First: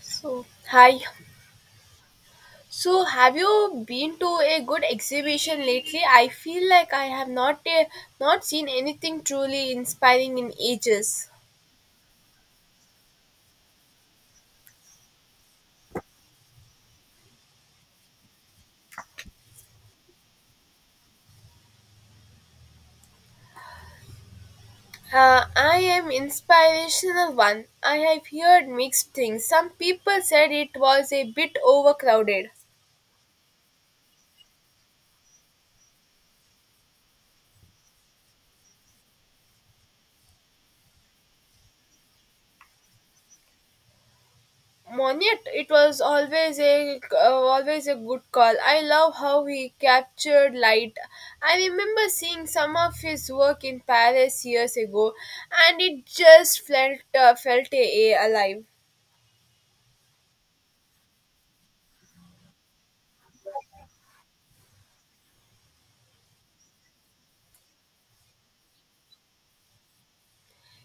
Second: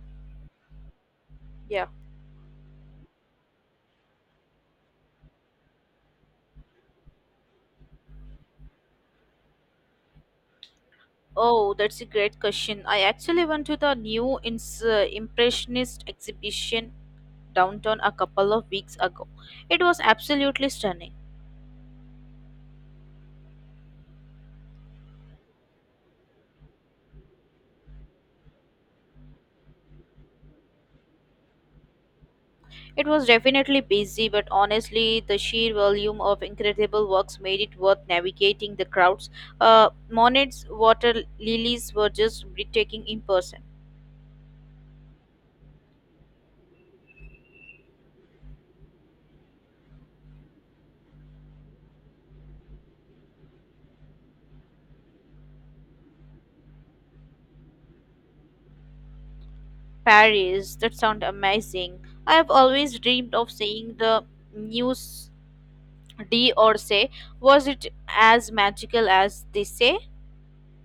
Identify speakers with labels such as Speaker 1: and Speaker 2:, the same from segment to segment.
Speaker 1: So, hi.
Speaker 2: Yeah.
Speaker 1: So, have you been to a good exhibition lately? I feel like I have not not seen anything truly inspiring in ages.
Speaker 2: Oh, that's a great question. I actually went to the new Impressionist exhibition downtown a couple of weeks ago. It was absolutely stunning.
Speaker 1: I am inspirational one. I have heard mixed things. Some people said it was a bit overcrowded.
Speaker 2: It was definitely busy, but honestly, the sheer volume of incredible works made it worth navigating the crowds. Monet's water lilies were just breathtaking in person.
Speaker 1: Monet, it was always a always a good call. I love how he captured light. I remember seeing some of his work in Paris years ago, and it just felt felt a alive.
Speaker 2: Paris, that sounds amazing. I have always dreamed of seeing the news D or say, was it as magical as they say?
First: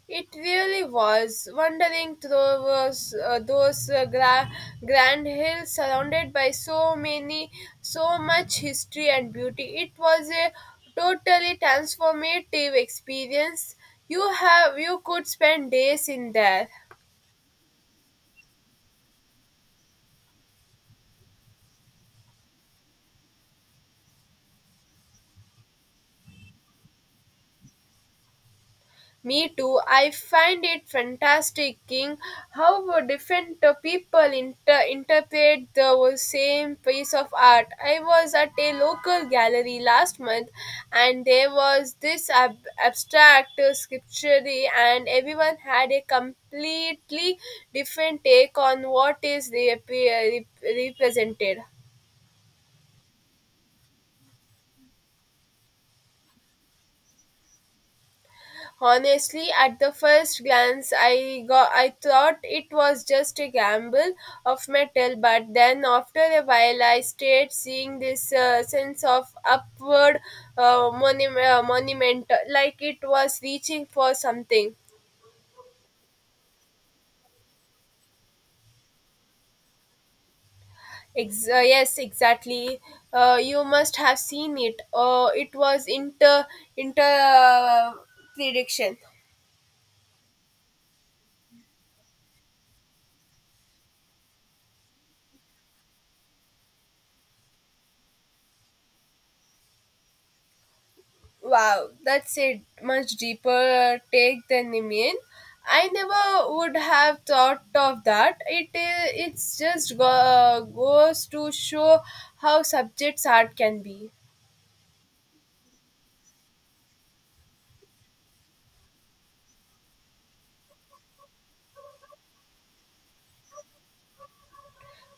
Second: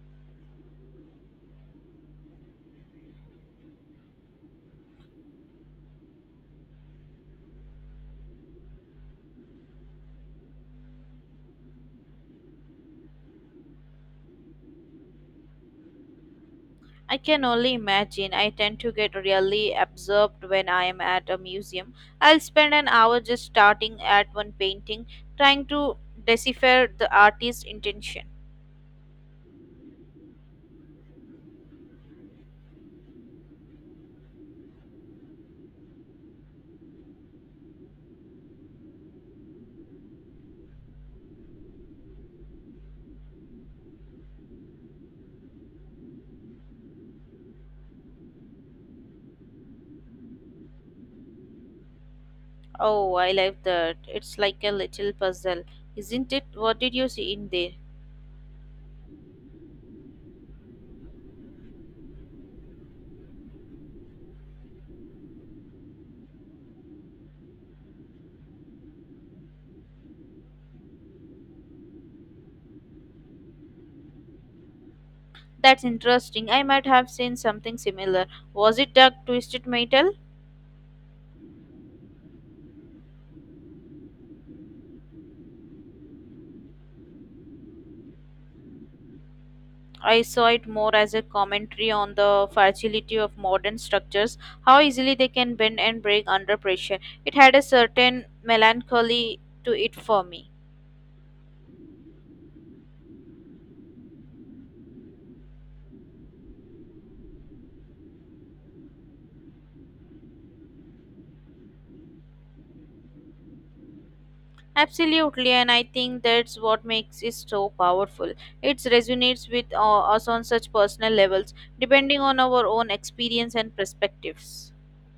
Speaker 1: It really was. Wandering through those grand hills surrounded by so many, so much history and beauty. It was a totally transformative experience. You could spend days in there.
Speaker 2: I can only imagine. I tend to get really absorbed when I am at a museum. I'll spend an hour just starting at one painting, trying to decipher the artist's intention.
Speaker 1: Me too. I find it fantastic in how different people interpret the same piece of art. I was at a local gallery last month and there was this abstract sculpture and everyone had a completely different take on what is represented.
Speaker 2: Oh, I love that. It's like a little puzzle, isn't it? What did you see in there?
Speaker 1: Honestly, at the first glance, I thought it was just a gamble of metal, but then after a while, I stayed seeing this sense of upward monument, like it was reaching for something.
Speaker 2: That's interesting. I might have seen something similar. Was it dark twisted metal?
Speaker 1: Yes, exactly. You must have seen it. It was inter inter prediction.
Speaker 2: I saw it more as a commentary on the fragility of modern structures, how easily they can bend and break under pressure. It had a certain melancholy to it for me.
Speaker 1: Wow, that's a much deeper take than Nimian. I never would have thought of that. It's just goes to show how subjects art can be.
Speaker 2: Absolutely, and I think that's what makes it so powerful. It resonates with us on such personal levels, depending on our own experience and perspectives.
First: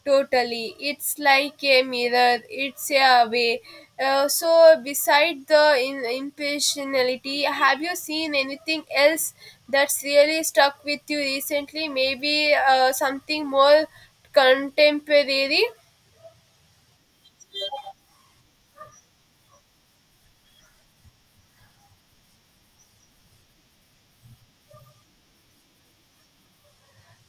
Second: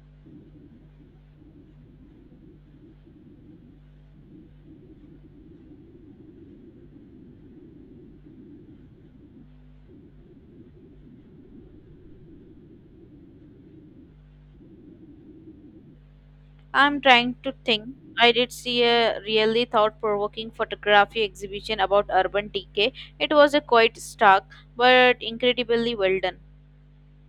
Speaker 1: Totally, it's like a mirror. It's a way. So, beside the impersonality, have you seen anything else that's really stuck with you recently? Maybe something more contemporary.
Speaker 2: I'm trying to think. I did see a really thought provoking photography exhibition about urban decay. It was a quite stark but incredibly well done.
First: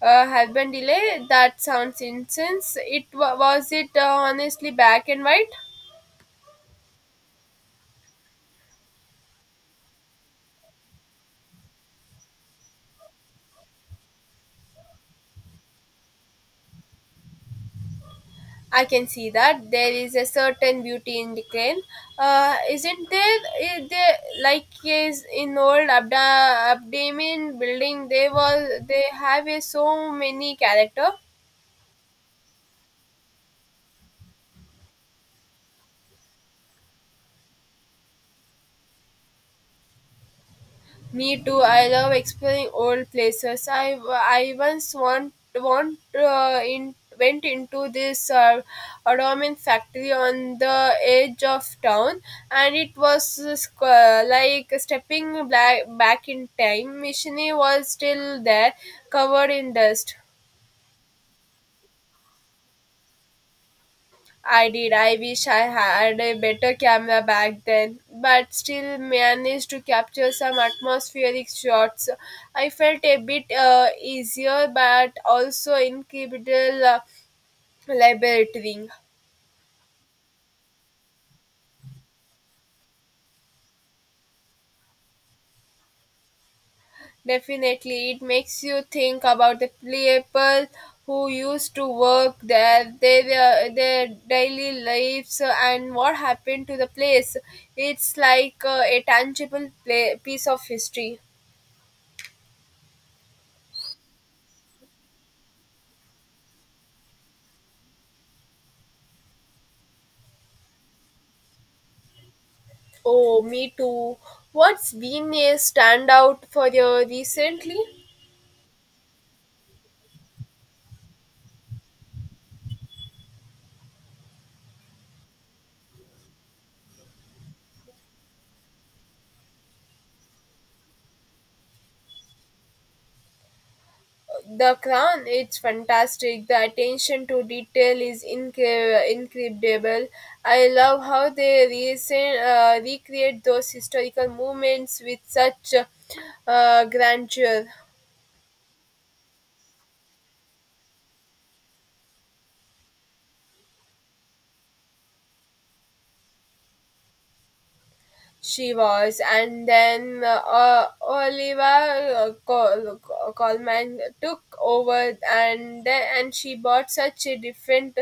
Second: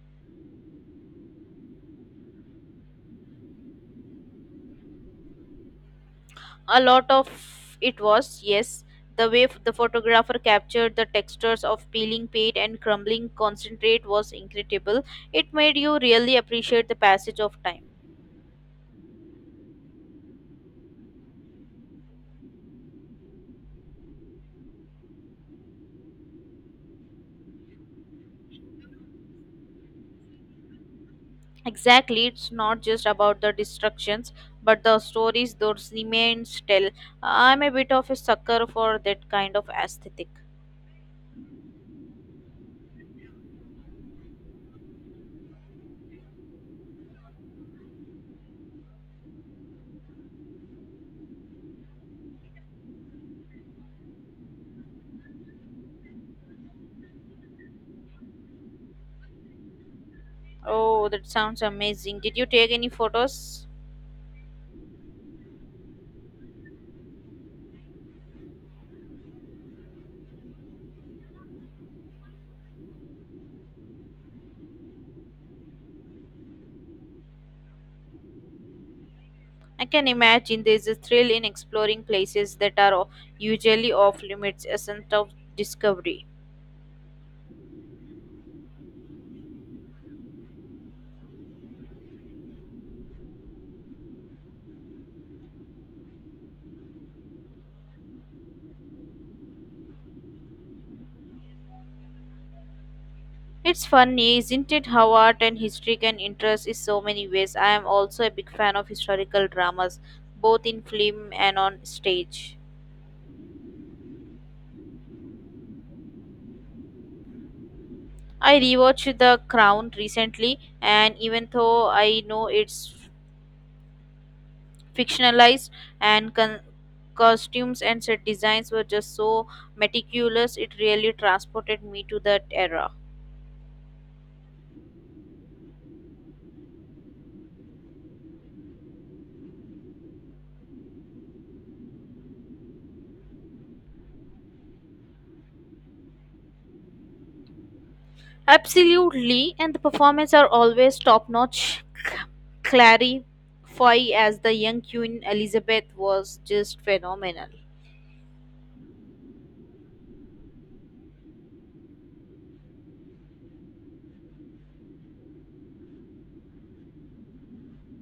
Speaker 1: Have been delay that sounds incense it was it honestly black and white.
Speaker 2: A lot of it was, yes, the way the photographer captured the textures of peeling paint and crumbling concentrate was incredible. It made you really appreciate the passage of time.
Speaker 1: I can see that there is a certain beauty in decline, isn't there, is there like is in old abdamin building they was they have a so many character.
Speaker 2: Exactly, it's not just about the destructions, but the stories those remains tell. I'm a bit of a sucker for that kind of aesthetic.
Speaker 1: Me too. I love exploring old places. I once went into this Ottoman factory on the edge of town, and it was like stepping back in time. Machine was still there, covered in dust.
Speaker 2: Oh, that sounds amazing. Did you take any photos?
Speaker 1: I did. I wish I had a better camera back then, but still managed to capture some atmospheric shots. I felt a bit easier, but also incredible liberating.
Speaker 2: I can imagine there's a thrill in exploring places that are usually off limits, a sense of discovery.
Speaker 1: Definitely, it makes you think about the people who used to work there, their daily lives, and what happened to the place. It's like a tangible piece of history.
Speaker 2: It's funny, isn't it, how art and history can interest in so many ways. I am also a big fan of historical dramas, both in film and on stage.
Speaker 1: Oh, me too. What's been a standout for you recently?
Speaker 2: I rewatched The Crown recently, and even though I know it's fictionalized and costumes and set designs were just so meticulous, it really transported me to that era.
Speaker 1: The Crown, it's fantastic. The attention to detail is incredible. I love how they recreate those historical moments with such grandeur.
Speaker 2: Absolutely, and the performances are always top notch. Clary Foy as the young Queen Elizabeth was just phenomenal.
Speaker 1: She was, and then Oliver Colman took over, and she brought such a different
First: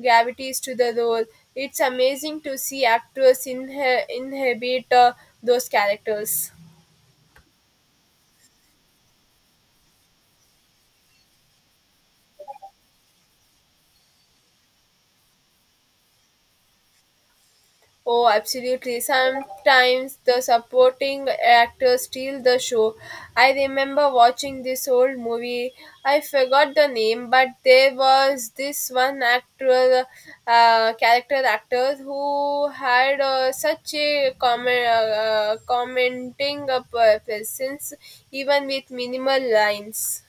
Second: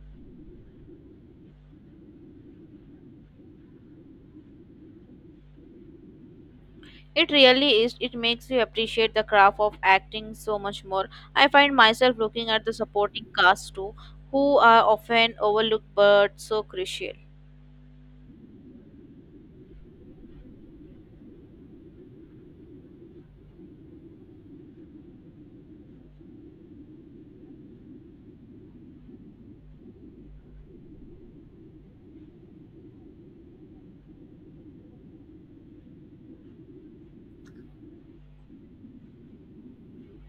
Speaker 1: gravities to the role. It's amazing to see actors inhabit those characters.
Speaker 2: It really is. It makes you appreciate the craft of acting so much more. I find myself looking at the supporting cast too, who are often overlooked but so crucial.
Speaker 1: Oh, absolutely. Sometimes the supporting actors steal the show. I remember watching this old movie. I forgot the name, but there was this one actor, character actor who had such a commenting presence, even with minimal lines.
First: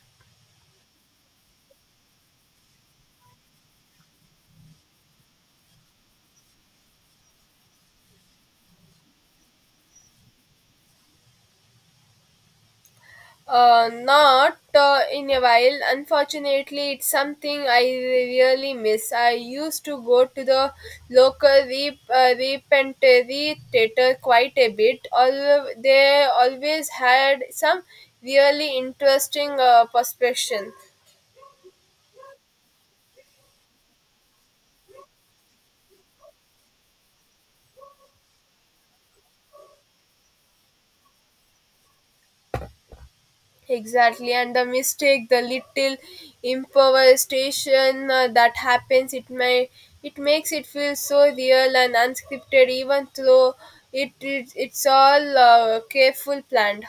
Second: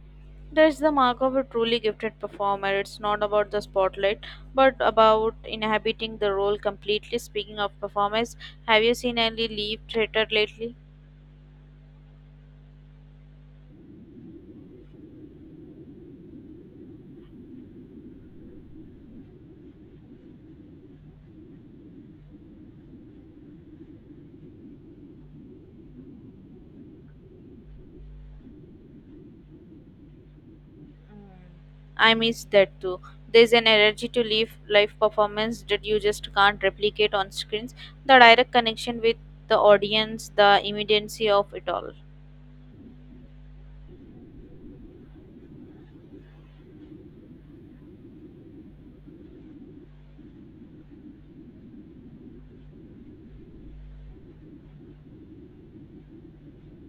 Speaker 2: That's the mark of a truly gifted performer. It's not about the spotlight, but about inhabiting the role completely. Speaking of performance, have you seen any Leave Theatre lately?
Speaker 1: Not in a while. Unfortunately, it's something I really miss. I used to go to the local repentory theater quite a bit. Although they always had some really interesting perspective.
Speaker 2: Mm, I miss that too. There's an energy to live performance that you just can't replicate on screens. The direct connection with the audience, the immediacy of it all.
Speaker 1: Exactly, and the mistake, the little improvisation that happens, it makes it feel so real and unscripted, even though it's all careful planned.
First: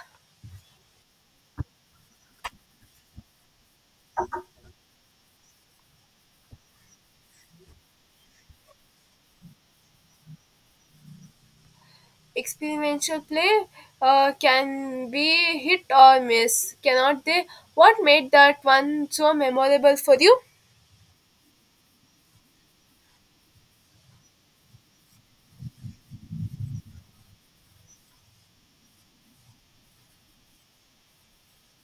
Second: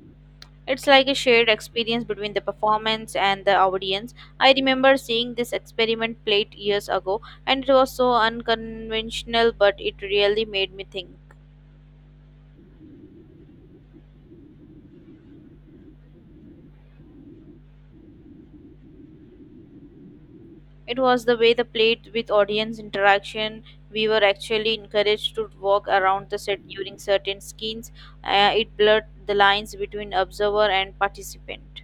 Speaker 2: It's like a shared experience between the performance and the audience. I remember seeing this experiment played years ago, and it was so unconventional, but it really made me think.
Speaker 1: Experimental play can be hit or miss, cannot they? What made that one so memorable for you?
Speaker 2: It was the way the played with audience interaction. We were actually encouraged to walk around the set during certain scenes. It blurred the lines between observer and participant.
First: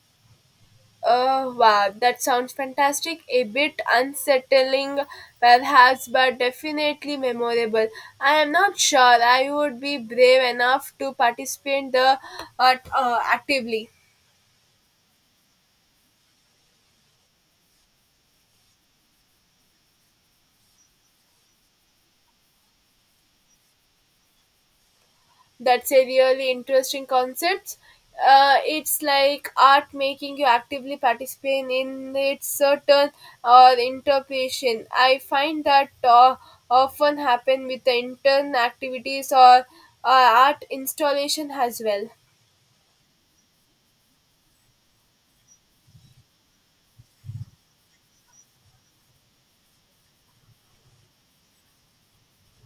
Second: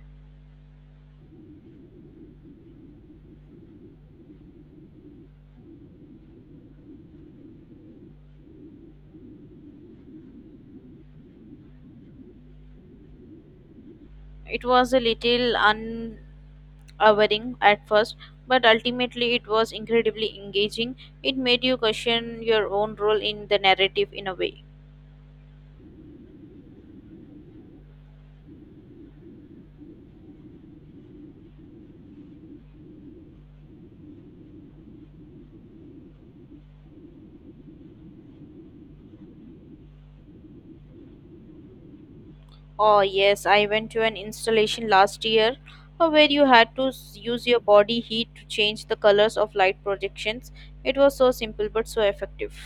Speaker 1: Oh wow, that sounds fantastic. A bit unsettling, perhaps, but definitely memorable. I am not sure I would be brave enough to participate the actively.
Speaker 2: It was a little unaware at first, but ultimately it was incredibly engaging. It made you question your own role in the narrative in a way.
Speaker 1: That's a really interesting concept. It's like art making you actively participate in its certain or interpretation. I find that often happen with the intern activities or art installation as well.
Speaker 2: Oh, yes, I went to an installation last year where you had to use your body heat to change the colors of light projections. It was so simple but so effective.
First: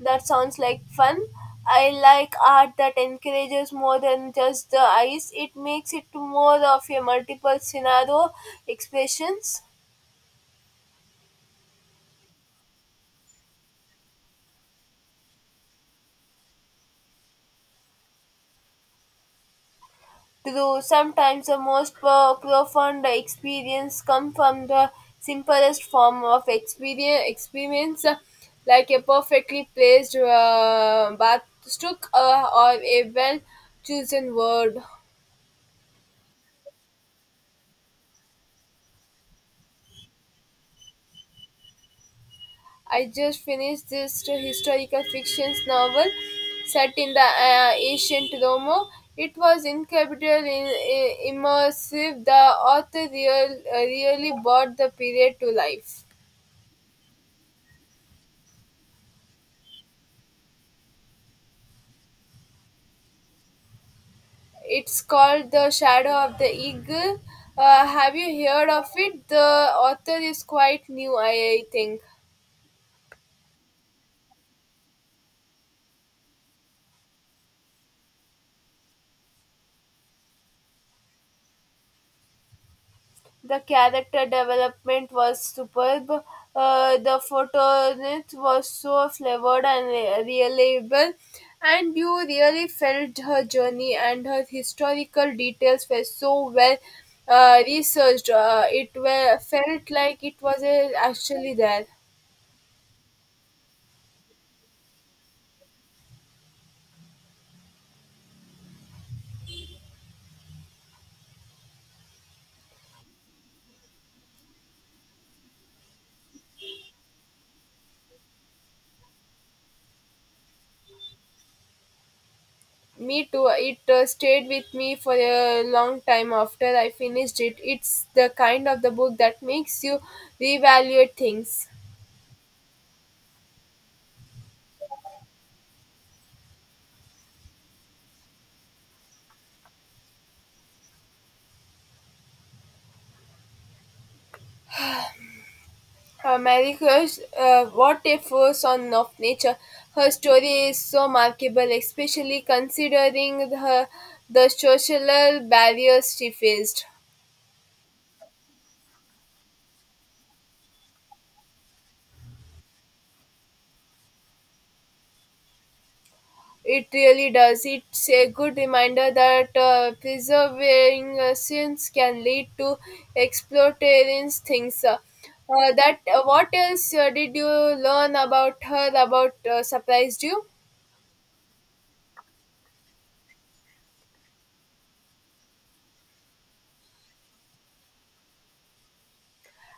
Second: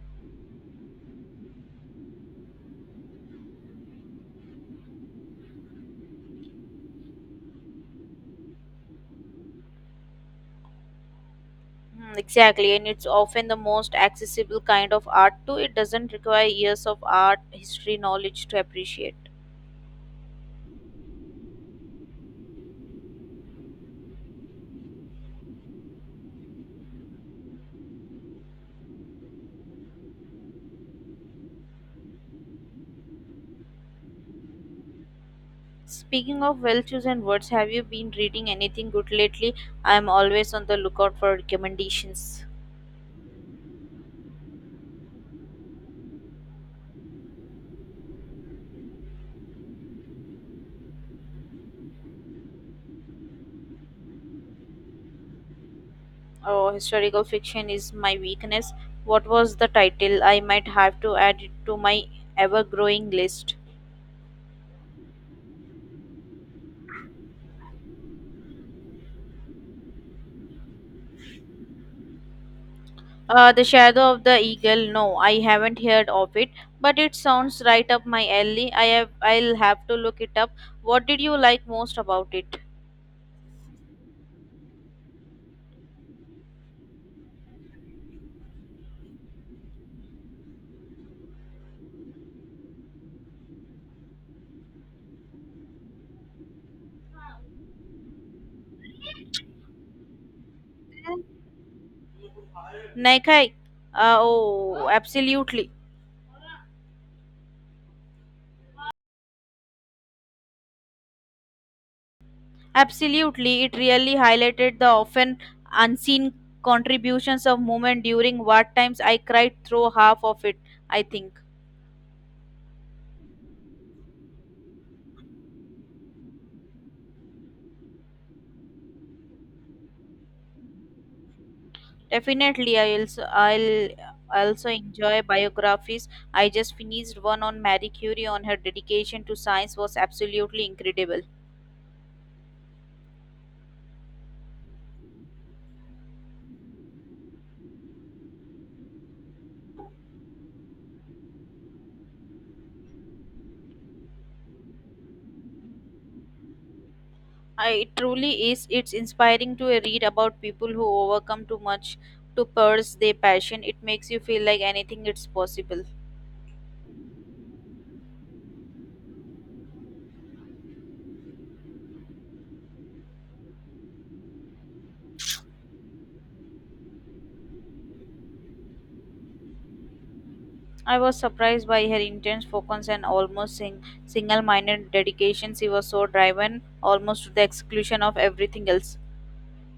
Speaker 1: That sounds like fun. I like art that encourages more than just the eyes. It makes it more of a multiple scenario expressions.
Speaker 2: Mm, exactly, and it's often the most accessible kind of art too. It doesn't require years of art history knowledge to appreciate.
Speaker 1: True, sometimes the most profound experience come from the simplest form of experience like a perfectly placed bath stroke or a well chosen word.
Speaker 2: Speaking of well chosen words, have you been reading anything good lately? I am always on the lookout for recommendations.
Speaker 1: I just finished this historical fiction novel set in the ancient Rome. It was incredibly immersive. The author really brought the period to life.
Speaker 2: Oh, historical fiction is my weakness. What was the title? I might have to add it to my ever growing list.
Speaker 1: It's called The Shadow of the Eagle. Have you heard of it? The author is quite new, I think.
Speaker 2: The Shadow of the Eagle. No, I haven't heard of it, but it sounds right up my alley. I'll have to look it up. What did you like most about it?
Speaker 1: The character development was superb. The photonist was so flavored and reliable, and you really felt her journey and her historical details were so well researched. Felt like it was actually there.
Speaker 2: Naikai. Oh, absolutely. Absolutely. It really highlighted the often unseen contributions of women during war times. I cried through half of it, I think.
Speaker 1: Me too. It stayed with me for a long time after I finished it. It's the kind of the book that makes you reevaluate things.
Speaker 2: Definitely, I'll also enjoy biographies. I just finished one on Marie Curie on her dedication to science was absolutely incredible.
Speaker 1: Mary Curie, what a force on of nature. Her story is so remarkable, especially considering her the social barriers she faced.
Speaker 2: I, it truly is. It's inspiring to read about people who overcome too much to pursue their passion. It makes you feel like anything is possible.
Speaker 1: It really does. It's a good reminder that preserving sins can lead to exploitarian things. That What else did you learn about her? About surprised you?
Speaker 2: I was surprised by her intense focus and almost single-minded dedication. She was so driven, almost to the exclusion of everything else.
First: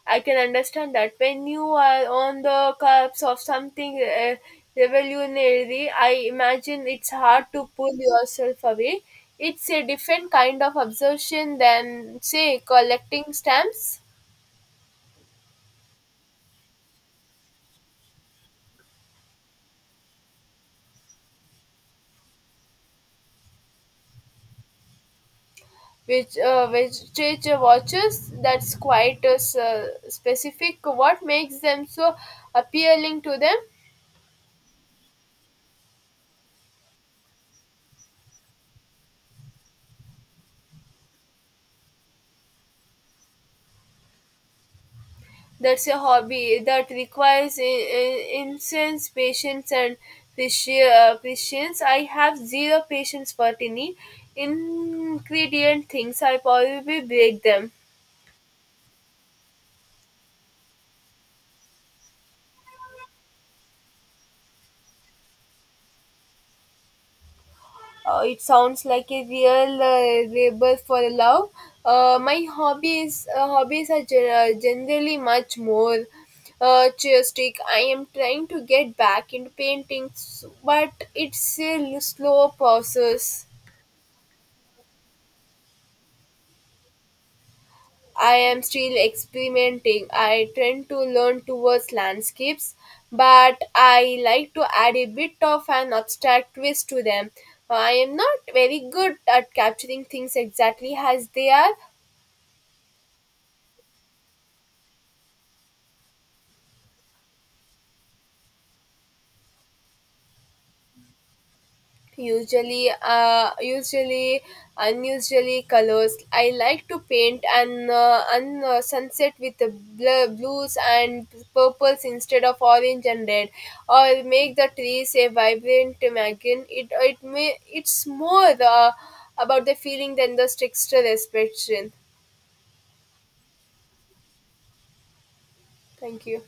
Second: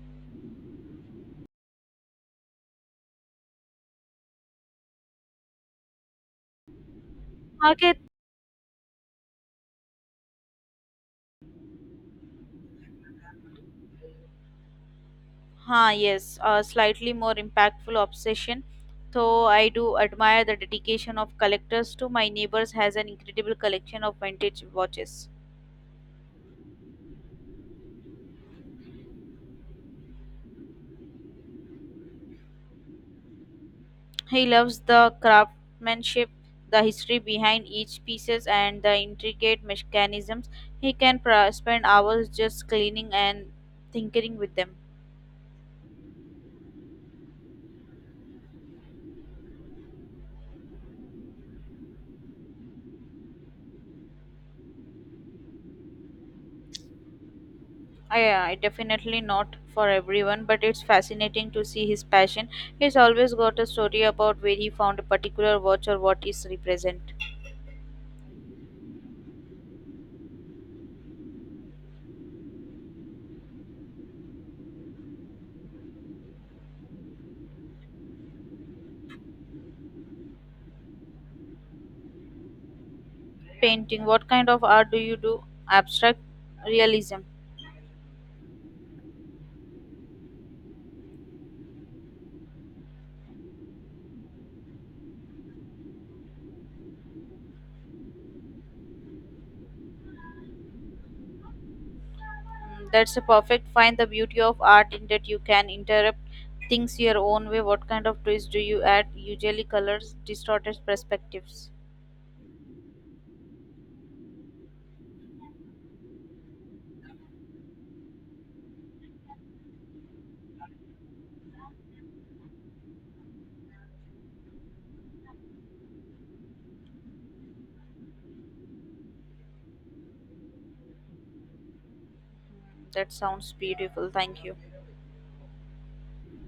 Speaker 1: I can understand that when you are on the cusp of something revolutionary, I imagine it's hard to pull
Speaker 2: Okay.
Speaker 1: yourself away. It's a different kind of obsession than, say, collecting stamps,
Speaker 2: Huh, yes, a slightly more impactful obsession. Though I do admire the dedication of collectors to my neighbors has an incredible collection of vintage watches.
Speaker 1: which literature watches. That's quite a specific. What makes them so appealing to them?
Speaker 2: He loves the craftsmanship, the history behind each pieces and the intricate mechanisms. He can spend hours just cleaning and tinkering with them.
Speaker 1: That's a hobby that requires intense patience and patience. I have zero patience for tiny ingredient things. I probably break them.
Speaker 2: I definitely not for everyone, but it's fascinating to see his passion. He's always got a story about where he found a particular watch or what is represent.
Speaker 1: It sounds like a real labor for love. My hobbies are generally much more artistic. I am trying to get back into paintings, but it's a slow process.
Speaker 2: Painting, what kind of art do you do? Abstract? Realism?
Speaker 1: I am still experimenting. I tend to learn towards landscapes, but I like to add a bit of an abstract twist to them. I am not very good at capturing things exactly as they are,
Speaker 2: Mm, that's a perfect find the beauty of art in that you can interrupt things your own way. What kind of twist do you add? Usually colors, distorted perspectives?
Speaker 1: usually unusually colors. I like to paint an sunset with the blues and purples instead of orange and red, or make the trees a vibrant imagine it it may it's more about the feeling than the texture expression.
Speaker 2: Mm, that sounds beautiful. Thank you.
Speaker 1: Thank you.